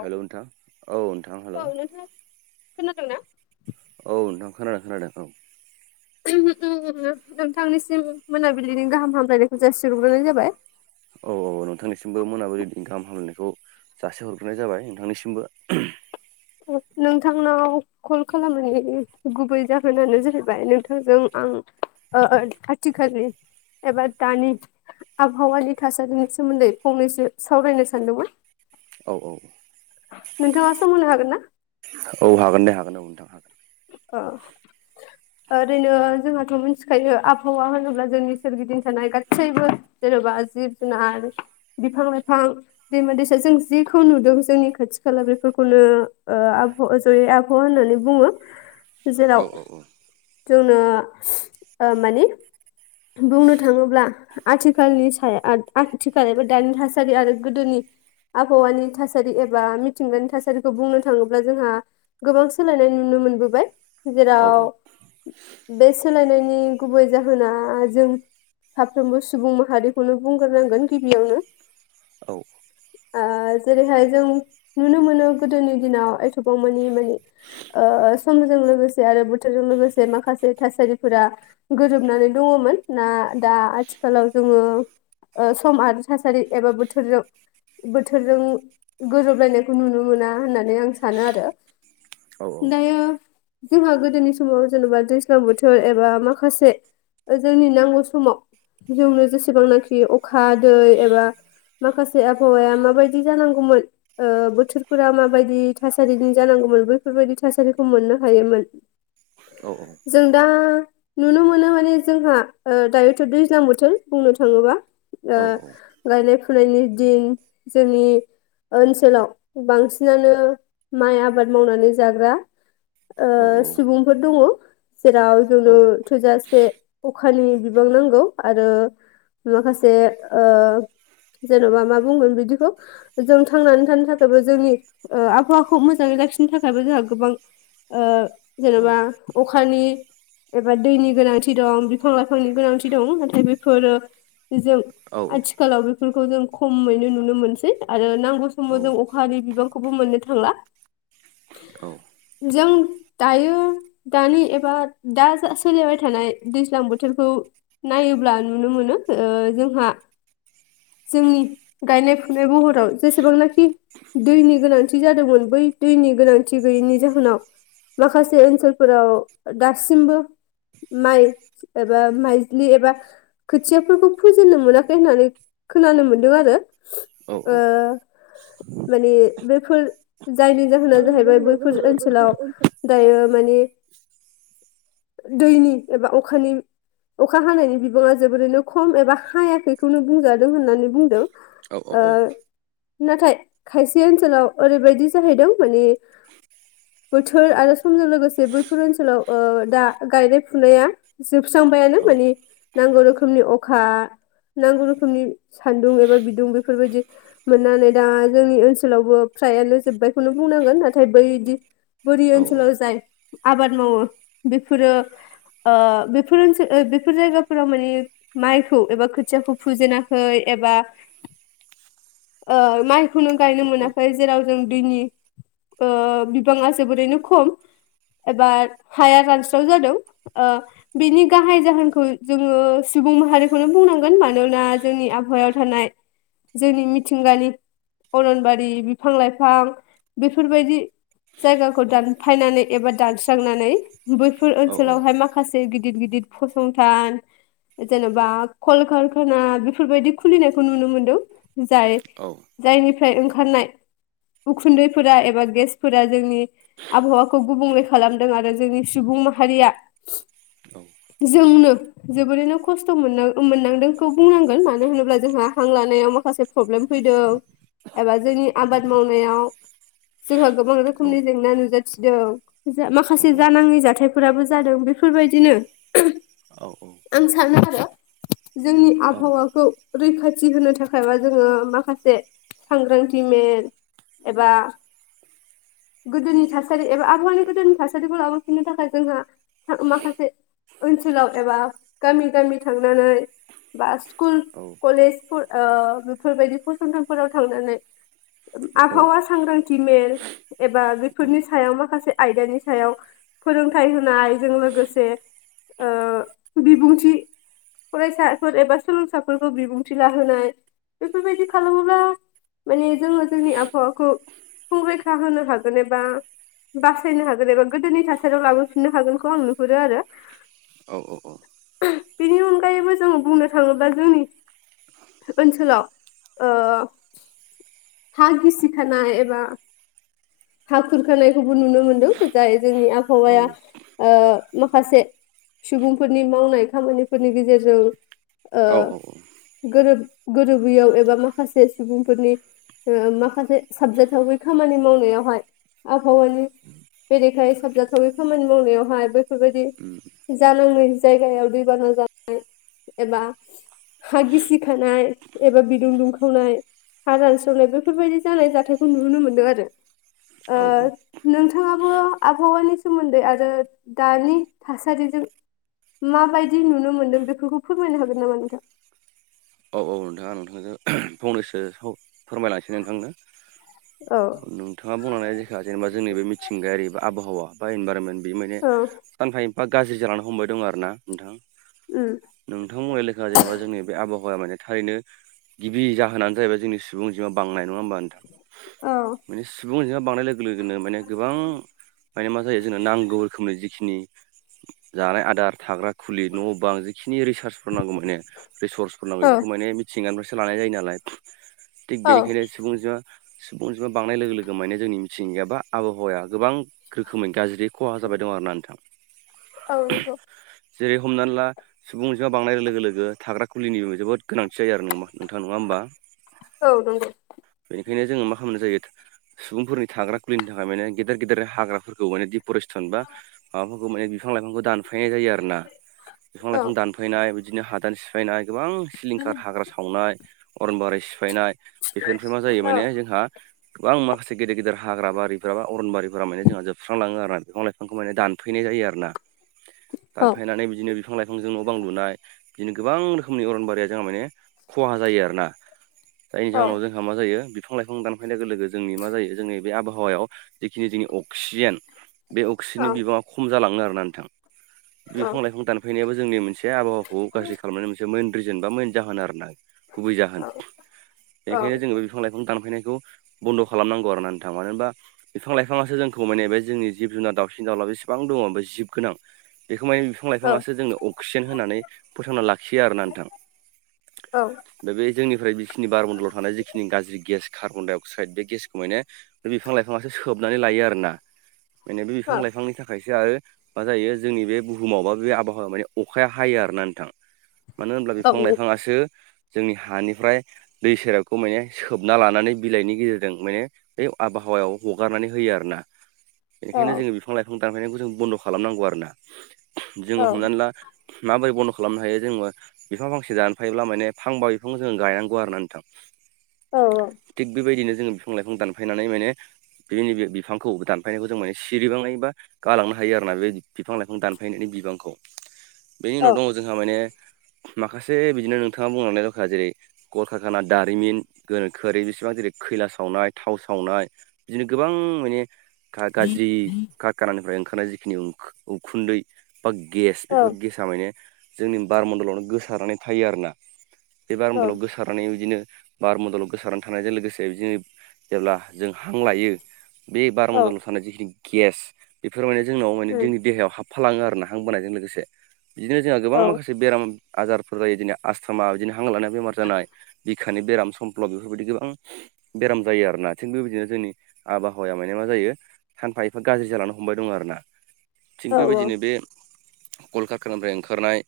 Hello नोंथां औ नोंथां हेलौ खोनादों ना औ नोंथां खोनादों खोनादों औ नोंथांनिसिम मोनाबिलिनि गाहाम हामलायनायखौ जासिहरग्रोनाय जाबाय औ औ औ नोंथांनिसिमबो मोनाबिलिनि गाहाम हामलायनायखौ जासि हरग्रोनाय जाबाय नोंथांनिसिमबो नोंथांनाव कल खालामनायनि गुबै जाहोनानो जाहैबाय नोंथांजों आं ओ आथिखालनि एबा दानि आबहावानि थासारिनि सोमोन्दै फंनैसो सावरायनो सानदोंमोन औ औ नोंथाङा सम होनो हागोन ना औ हागोन दे हागोन औ नोंथां हागोन औ ओरैनो जोंहाथ' मिथिखायो आबहावा होनोब्ला जोंनि सोरगिदिं थानाय गासैबो जेन'बा जिब जुनार बिफां लाइफां दैमा दैसा जों जिखौ नुदों जोंनि खाथि खाला बेफोरखौनो जयै आबहावा होननानै बुङो जेराव जोंनो माने बुंनो थाङोब्ला आथिखालनि सायाव आथिखाल एबा दानि थासारि आरो गोदोनि आबहावानि थासारि एबा मिथिंगानि थासारिखौ बुंनो थाङोब्ला जोंहा गोबां सोलायनाय नुनो मोनबोबाय औ जेराव बे सोलायनायनि गुबै जाहोना जों साफ्रोमबो सुबुं माहारिखौनो बुंग्रोनांगोन गिबियावनो औ जेरैहाय जों नुनो मोनो गोदोनि दिनाव एथबांमानि माने समजों लोगोसे आरो बोथोरजों लोगोसे माखासे थासारिफोरा गोरोबनानै दङमोन ना दा आथिखालाव जोङो सम आरो थासारि एबा बोथोरजों बोथोरजों गजोबलायनायखौ नुनो मोना होननानै आं सानो आरो औ दायो जोंहा गोदोनि समाव जेनेबा दैज्लां बोथोर एबा माखासे जोंनि नांगौ समाव जोंनो जेसेबांनाखि अखा दै एबा माखासे आबहावाया माबायदि जानांगौमोन बोथोरफोरा माबायदि थासारिनि जानांगौमोन बैफोरबायदि थासारिखौ मोननो हायोमोन औ जों दा नुनो मोनो माने जोंहा दायोथ' दैज्लां बोथोर बुंनो थाङोबा औ गायनाय फुनायनि दिन जोंनि ओनसोलाव बांसिनानो माइ आबाद मावनानै जाग्रा औ सुबुंफोर दङ जेराव औ जोंनो थोजासे अखानि बिबां नांगौ आरो माखासे जेन'बा मा बुंगोन बिदिखौ जों थांनानै थानो थाखायबो जोंनि आबहावाखौ मोजाङै लाखिनो थाखायबो जोंहा गोबां ओ जेनेबा अखानि एबा दैनि गोनांथि दं बिफां लाइफांनि गोनांथि दं नाथाय बेफोरो जों आथि औ आथिखालाव बेफोरखौ जों खमैनो नुनो मोनसै आरो नांगौ औ समाव जों अखानि बिबांखौबो मोननो थांला जों दायो दानि एबा दा सोलिबाय थानाय दैज्लां बोथोरखौ नायोब्ला नुनो मोनो जोंहा जोंनि गायनाय फुनाय महराव जेसेबांनाखि दैनि गोनांथि जादोंमोन बै दैनि गोनांथि गैयिनि जाहोनाव माखासे ओनसोलफोराव दासिमबो माइ एबा माइज्लि एबा खोथियाफोरखौ फोजेननो मोनाखै होननानै खोनानो मोन्दों आरो। ओ माने बेफोर जायनि जाहोना जाहैबाय बैफोर ओनसोलाव दायो मानि दैनि एबा अखानि अखा हानायनि बिबाङा जोबोरैनो खम एबा हायाखैखौनो बुंजादों होननानै बुंदों। ओ नाथाय खायसे ओनसोलाव ओरैबायदि जाहैदों मानि बोथोर आरो समजों लोगोसे बैफोर ओनसोलाव ओ दा गायनाय-फुनाया जोबस्रांबायानो मानि नांगौ रोखोमनि अखा नांगौ रोखोमनि सान्दुं एबा बिदुं बेफोर बायदि मोननानै दा जोंनि ओनसोलावबो फ्रायानो जोब्बायखौनो बुंनांगोन नाथाय बैदि बोरि ओनसोलाव जाय आबाद मावो बेफोरो बेफोर ओनसोल ओ बेफोर जायगाफोराव मानि माइखौ एबा खोथियाखौ फुजेनाखै एबा ओ माइखौनो गायनो मोनाखै जेराव जों दैनि ओ बिबाङा जोबोरैनो खम एबा हाया रानस्राव जादों। ओ बिनि गाहाय जाहोनखौ जोङो सुबुं माहारिखौनो बुंनांगोन मानोना जोंनि आबहावायाव थानाय जोंनि मिथिंगानि अरनबारि बिफां-लाइफां बेफोर बायदि जायगाखौ दानफायनानै एबा दानस्रांनानै बैफोर ओनसोलावहाय माखासे माखासे गिदिर-गिदिर फसंथान जेन'बा कलकारखाना बेफोर बायदि खुलिनायखौ नुनो मोनदों जाय जायनिफ्राय ओंखारनाय उखुन्दैफोरा एबा गेसफोरा जोंनि आबहावाखौ गुबुंले खालामदों आरो जोंनि सुबुं माहारिया जोंनो जोबोरैनो खस्थ' मोनो मोननांदोंखौ बुंनांगोन मानो होनोब्ला जोंहा हां लानायाव माखासे प्रब्लेम फैदों एबा जोंनि आबाद मावनायाव जोंहा गोबां रोखोमनि जेंना नुजाथिदों। जा माखासे जानाङै जाथायफोराबो जादों बेफोर बायदिनो औ औ। आं सानो जोंनि आबहावाखौ रैखाथि होनो थाखाय बा जोङो माखासे सांग्रांथि मेल एबा गोदोनि थासारि एबा आबहावानि गोदोनि थासारिखौ लाबोफिननो थाखाय जोंहा था माखासे ओनसोलाव एबा गामि-गामि थांनानै बा स्कुल, कलेजफोर ओ बेफोर बायदि फसंथानफोराव थांनानै आबहावा सांग्रांथि मेल एबा बेफोरनि सायाव माखासे आयदानि सायाव फोरोंथाइ होनायजों लोगोसे ओ बिबुंथि फरायसाफोर एबा सोलोंसाफोरखौ बिबुंथि लाहोनाय बेफोर बायदि खालामोब्ला माने जोङो जोंनि आबहावाखौ संरैखा होनो हागोन एबा बासायनो हागोन एबा गोदोनि थासारियाव लाबोफिननो हागोनखौ आं नुहुरो आरो। औ औ औ। बेनि अनगायैबो जों बुंनो थाङोब्ला जोंनि ओनसोलाव ओ हा गिसिखानाय एबा हा खुरखानायखौबो नुनो मोन्दों जाय जोंनि आबहावाया ओ माखासे सुबुंफोरनि मावनाय खामानिफोरनि गेजेरजों ओ औ औ गोरोब गोरोबैयाव एबा माखासे सुबुंफोरनि ओ माखासे साबजेक्टआवबो खामानि मावनायावहाय आबहावानि बेरेखाय साबजाथावि खामानि मावनायावहाय बेैफोरबायदि उम जानाङै जायगायाव दैबाना जानाय एबा हा गिसि खानाय एबा बिदुं दुंखावनाय हा रानस्रावनाय बेफोरबायदि जानाय जाथायखौ नुनो मोनदों आरो ओ औ नोंथाङाबो आबहावानि सोमोन्दै आरो दानि थासारिजों माबायदि नुनो मोनदों बेफोरखौ फोरमायनो हागोन नामा नोंथां औ औ नोंथां आं नोंथांजों फंनैसो फोरमायलांनोसै नोंथांनो औ नों नोंथाङा बुंलांनाय लेखा जेनेबा जोंनि बे मिथिंगायारि बा आबहावा बा इनभारमेन्ट बे माने औ सानफा एफा गाज्रि जालांनो हमबाय दं आरोना नोंथां उम नोंथां बुंनाय लेखा जेनेबा जोंनि बे आबहावाया माने थारैनो गिबि जाहोनानो जाहैबाय जोंनि सुबुं अनजिमा बांनाय नङा होमबा नोंथां औ माने सुबुं अनजिमा बांनाय लोगो लोगोनो माने गोबां माने मा जायो जोंना नांगौ रोखोमनि जिखिनि जानाय आदार थाग्रा खुलि न' बां जिखिनि रिसार्चफोर नांगौ माने रिसर्स नांगौ औ बेफोरखौ माने मिथिंगानिफ्रायसो लानाय जायो नालाय थिग औ बेनिखायनो सुबुं अनजिआ सुबुं अनजिमा बांनाय लोगो लोगो माने जोंनि मिथिंगाया बा आबहावाया गोबां रोखोमै गाज्रि खहा जाबाय दं आरोना नोंथां। औ नोंगौ जेरै हमनानै ला सुबुं अनजिमा बांनाय लोगो-लोगो थाग्रा खुलिनिबो जोबोद गोनांथि जायो आरो नङा नोंथां नङा होनोमबा औ नंगौ बेनिखायनो जोङो मा खालामनाय जायो सुबुंफोरनि थाग्रा खुलिनो थाखाय माने गेदेर गेदेर हाग्राफोरखौ माने डिपरेस्टन बा माबाफोरखौ माने बिफां लाइफांखौ दानफायनाय जायो आरोना बिफां औ लाइफां दानफायनाय बिदिनो हादान सिफायनाय गोबां सिलिंखार हाग्रा सावनाय अरन बारारि सिफायनाय बेफोरनिफ्राय मा जायो औ माने जोंहा गोबां माखासे गेदेर गेदेर हाग्रा बारिफोरा बा अरनबारिफोरा माने जोंहा जोबस्रालाङो आरोना बिफां-लायफां खौ माने दानफायनाय जायो आरो ना औ दानफायनानै बिदिनो बिफां लाइफांजों न' बां लुनाय बिदिनो गोबां रोखोमनि अरनबारिया जोंहा माने खहा जायो आरोना जायनि जाहोनाव जों जोंहा मा जायो बिफां लाइफां दानफायनाय लोगो लोगो जोंनि मा जायो जोंनि बे आबहावायाव जिखिनि जोंनि अक्सिजेन बे औ अक्सिजेननि बिबाङा खम जालाङो आरोना नोंथां औ बिफां लाइफां दानफैनायाबो जोंनि मोनसे आबहावाखौ गाज्रि खालामनायनि मोनसे मेन रिजन बा मेन जाहोन आरोना गुबै औ जाहोन औ बेनिखायनो जोङो बे बिफां लाइफां दानफायनायखौ बन्द' खालामनांगौ आरोना नोंथां मानो होनबा बिफां लाइफांआसो जोंखौ माने बे जोंनि जिब जुनार दावसिन दावला बेसेबां दङ बे जिब गोनां। बेखौ माने बि फां औ लाइफाङासो जोंनो अक्सिजेन होननानै फोथांना लाखियो आरोना नोंथां। औ उम दा बे जोंनिफ्राय बेखिनि बारमन्दलाव थानाय जिखिनि गाज्रि गेस कार्बन डाइ अक्साइड बे गेसखौ माने बे बिफां लाइफाङासो सोबनानै लायो आरोना माने बे बिफां लाइफांनि थाखायसो आरो। मा जायो जोंनि बे बुहुमावबा बे आबहावाया माने अखाया हायो आरोना नोंथां। मानो होनब्ला बिफां लाइफाङासो जोंनि हानिफ्राय दै सेराबखौ माने सोबना लानानै बिलाइनि गेजेरजों माने बे आबहावायाव हगारनानै होयो आरो ना। औ बेनिखायनो जोङो बिफां लाइफां दानफायनायखौ जों बन्द' खालामनांगौ आरोना औ जोङो हमनानै ला। माब्रै बनद खा खालामनो हायो जोङो बिफां फांसे जानोफायोब्ला माने फांबा बिफांखौ जोङो गायनांगौ आरोना नोंथां। थिग बेबायदिनो जोङो बिफां लाइफां दानफायनानै माने बेनै बे बिफांखौ दानफायनायखौ जों माने सिरिबांनाय बा गालांनो हायो आरोना बे बिफां लाइफां दानफायनायनि बिबांखौ बेनि उनाव औ दङ जोंहा माने माखासे बिदिनो नोंथाङा बुंलांनाय रोखा जेरै कलकखाना दारिमिन गोनोखोयारि बेसेबां जेरै खैला सावनाय थाव सावनाय। बिदिनो गोबां माने गाज्रि करखानानिफ्राय ओंखारनाय जिखिनि उखुन्दै बा गेस बेफोर गेस सा माने जोंनि बारमण्डलावनो गोसारनानै थायो आरोना बे औ बारमण्डलाव गोर गोसारनानै बिदिनो बारमण्डलाव गोसारनानै थानायजों लोगोसे बिदिनो जेब्ला जों हां लायो बे बारमण्डलाव थानाय जिखिनि गेस बेफोर माने जोंनाव माने जोंनि देहायाव हाब फालाङो आरो ना हां बोनायजों लोगोसे बिदिनो जोंहा गोबां माखासे बेराम आजारफोर जायो जोंनिया आसस्थमा बिदिनो हां लानाया बेमार जानाय बिखानि बेराम समफ्लब बेफोरबायदि गोबां बेराम जायो आरोना थिग बेबायदिनो जोंनि आबहावाया माने मा जायो सानफा एफा गाज्रि जालानो हमबाय दं आरो ना थिग बेबायदिनो बे कलकखारा कानानिफ्राय ओंखारनाय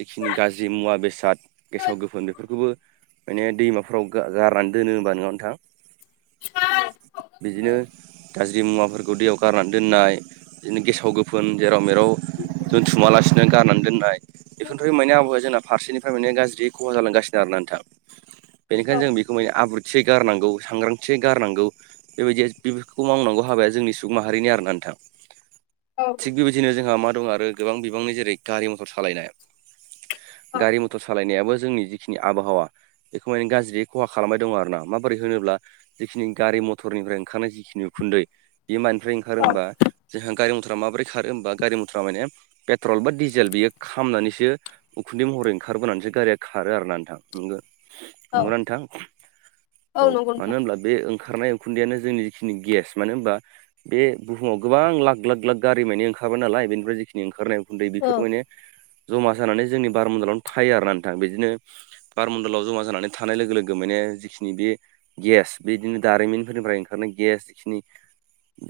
जिखिनि गाज्रि मुवा बेसाद गेसाव गोफोन बेफोरखौबो माने दैमाफोराव गारनानै दोनो होनबा नङा नोंथां। बिदिनो गाज्रि मुवाफोरखौ दैयाव गारनानै दोननाय बिदिनो गेसाव गो फोन जेराव मेराव जों दोथुमालासिनो गारनानै दोननाय बेफोरनिफ्राय मानि आबहावाया जोंना फारसेनिफ्राय मोने गाज्रि खहा जालांगासिनो आरो ना नोंथां बेनिखायनो जों बेखौ माने आब्रुथि थि गारनांगौ सांग्रांथियै गारनांगौ। बेबायदि बेफोरखौ मावनांगौ हाबाया जोंनि सुबुं माहारिनि आरो ना नोंथां [inaudible] थिग बेबायदिनो जोंहा मा दं आरो गोबां बिबांनि जेरै गारि मथर सालायनाय गारि मथर सालायनायाबो जोंनि जिखिनि आबहावा बेखौ माने गाज्रि खहा खालामबाय दं आरो ना माबोरै होनोब्ला जिखिनि गारि मथरनिफ्राय ओंखारनाय जिखिनि उखुन्दै बे मानिफ्राय ओंखार होमबा जोंहा गारि मथरा माबोरै खारो होमबा गारि मथरा माने पेट्रल बा डि जेल बियो खामनानैसो उखुन्दै महरै ओंखारबोनानैसो गारिया खारो आरो ना नोंथां नोंगो औ नंगौ ना नोंथां औ नंगौ मानो नोंथां होनब्ला बे ओंखारनाय उखुन्दैयानो जोंनि जिखिनि गेस मानो होनबा बे बुहुमाव गोबां लाख लाख लाख गारि मानि ओंखाराबाय नालाय बेनिफ्राय जिखिनि ओंखारनाय उखुन्दै औ बेफोर ने जमा जानानै जोंनि बारमण्डलावनो थायो आरो ना नोंथां बिदिनो बारमण्डलाव जमा जानानै थानाय लोगो लोगो माने जिखिनि बे गेस बिदिनो दारिमिनफोरनिफ्राय ओंखारनाय गेस जिखिनि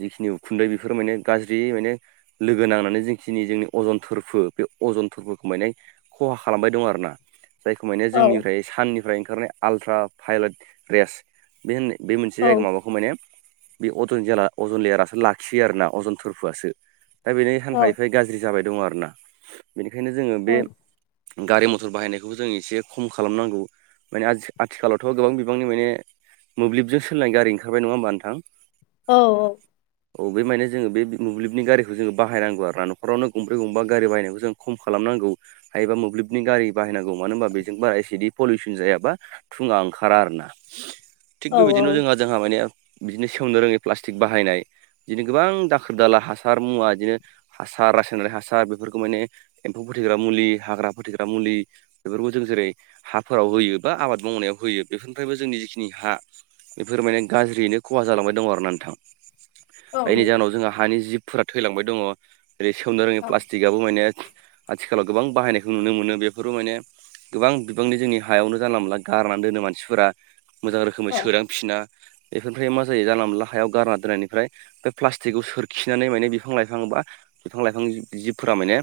जिखिनि उखुन्दै बेफोराव माने गाज्रि माने लोगो नांनानै जखिनि जोंनि अजन थोर फु बे अजनफोरखौ माने खहा खालामबाय दं आरोना जायखौ माने औ जोंनिफ्राय साननिफ्राय ओंखारनाय आल्ट्रा भायलाइट रेस बे होननाय बे मोनसे औ जायगा माबाखौ माने बे अजन जे अजन लेयारासो लाखियो आरोना अजन थोरफोआसो दा बेनि औ सानफा एफाय गाज्रि ज्रि जाबाय दङ आरोना बेनिखायनो जोङो औ बे गारि मथर बाहायनायखौबो जों एसे खम खालामनांगौ माने आथिखालावथ' गोबां बिबांनि माने मोब्लिबजों सोलाय गारि ओंखारबाय नङा होमबा नोंथां औ औ औ बे माने जोङो बे मोब्लिबनि गारिखौ जो बायनांगौ आरो न'खरावनो गंबै गंबा गारि बायनायखौ जों खम खालामनांगौ हायोबा मोब्लिबनि गारि बाहायनांगौ मानो होनबा बेजों बारा इसेदि पलिउसन जायाबा थुङा ओंखारा आरो ना थिग औ बेबायदिनो नंगौ जोंहा जोंहा माने बिदिनो सेवनो रोङि प्लास्टिक बाहायनाय बिदिनो गोबां दाखोर दाला हासार मुवा बिदिनो हासार रासायनारि हासार बेफोरखौ माने एम्फौ फोथैग्रा मुलि हाग्रा फोथैग्रा मुलि बेफोरखौ जों जेरै हाफोराव होयो बा आबाद मावनायाव होयो बेफोरनिफ्रायबो जोंनि जिखिनि हा बेफोर माने गाज्रियैनो खहा जालांबाय दं आरो ना नोंथां जायनि जाहोनाव जोंहा हानि जिबफोरा थैलांबाय दङ जेरै सेवनो रोङै प्लास् टिगाबो माने आथिखालाव गोबां बाहायनायखौ नुनो मोनो बेफोरबो माने गोबां बिबांनि जोंनि हायावनो जानला मोनला गारनानै दोनो मानसिफोरा मोजां रोखोमै औ औ सोदांफिना बेफोरनिफ्राय मा जायो जानला मोनला हायाव गारना दोननायनिफ्राय बे प्लास्टिकखौ सोरखिनानै माने बिफां लाइफां बा बिफां लाइफां जिबफोरा माने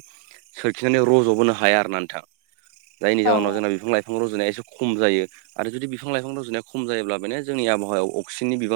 सोरखिनानै रज'बोनो हाया आरो ना नोंथां जायनि औ औ जाउनाव जोंना बिफां लाइ फां रज'नाया एसे खम जायो आरो जुदि बिफां लाफां रज'नाया खम जायोब्ला माने जोंनि आबहावायाव अक्सिजेननि बिबां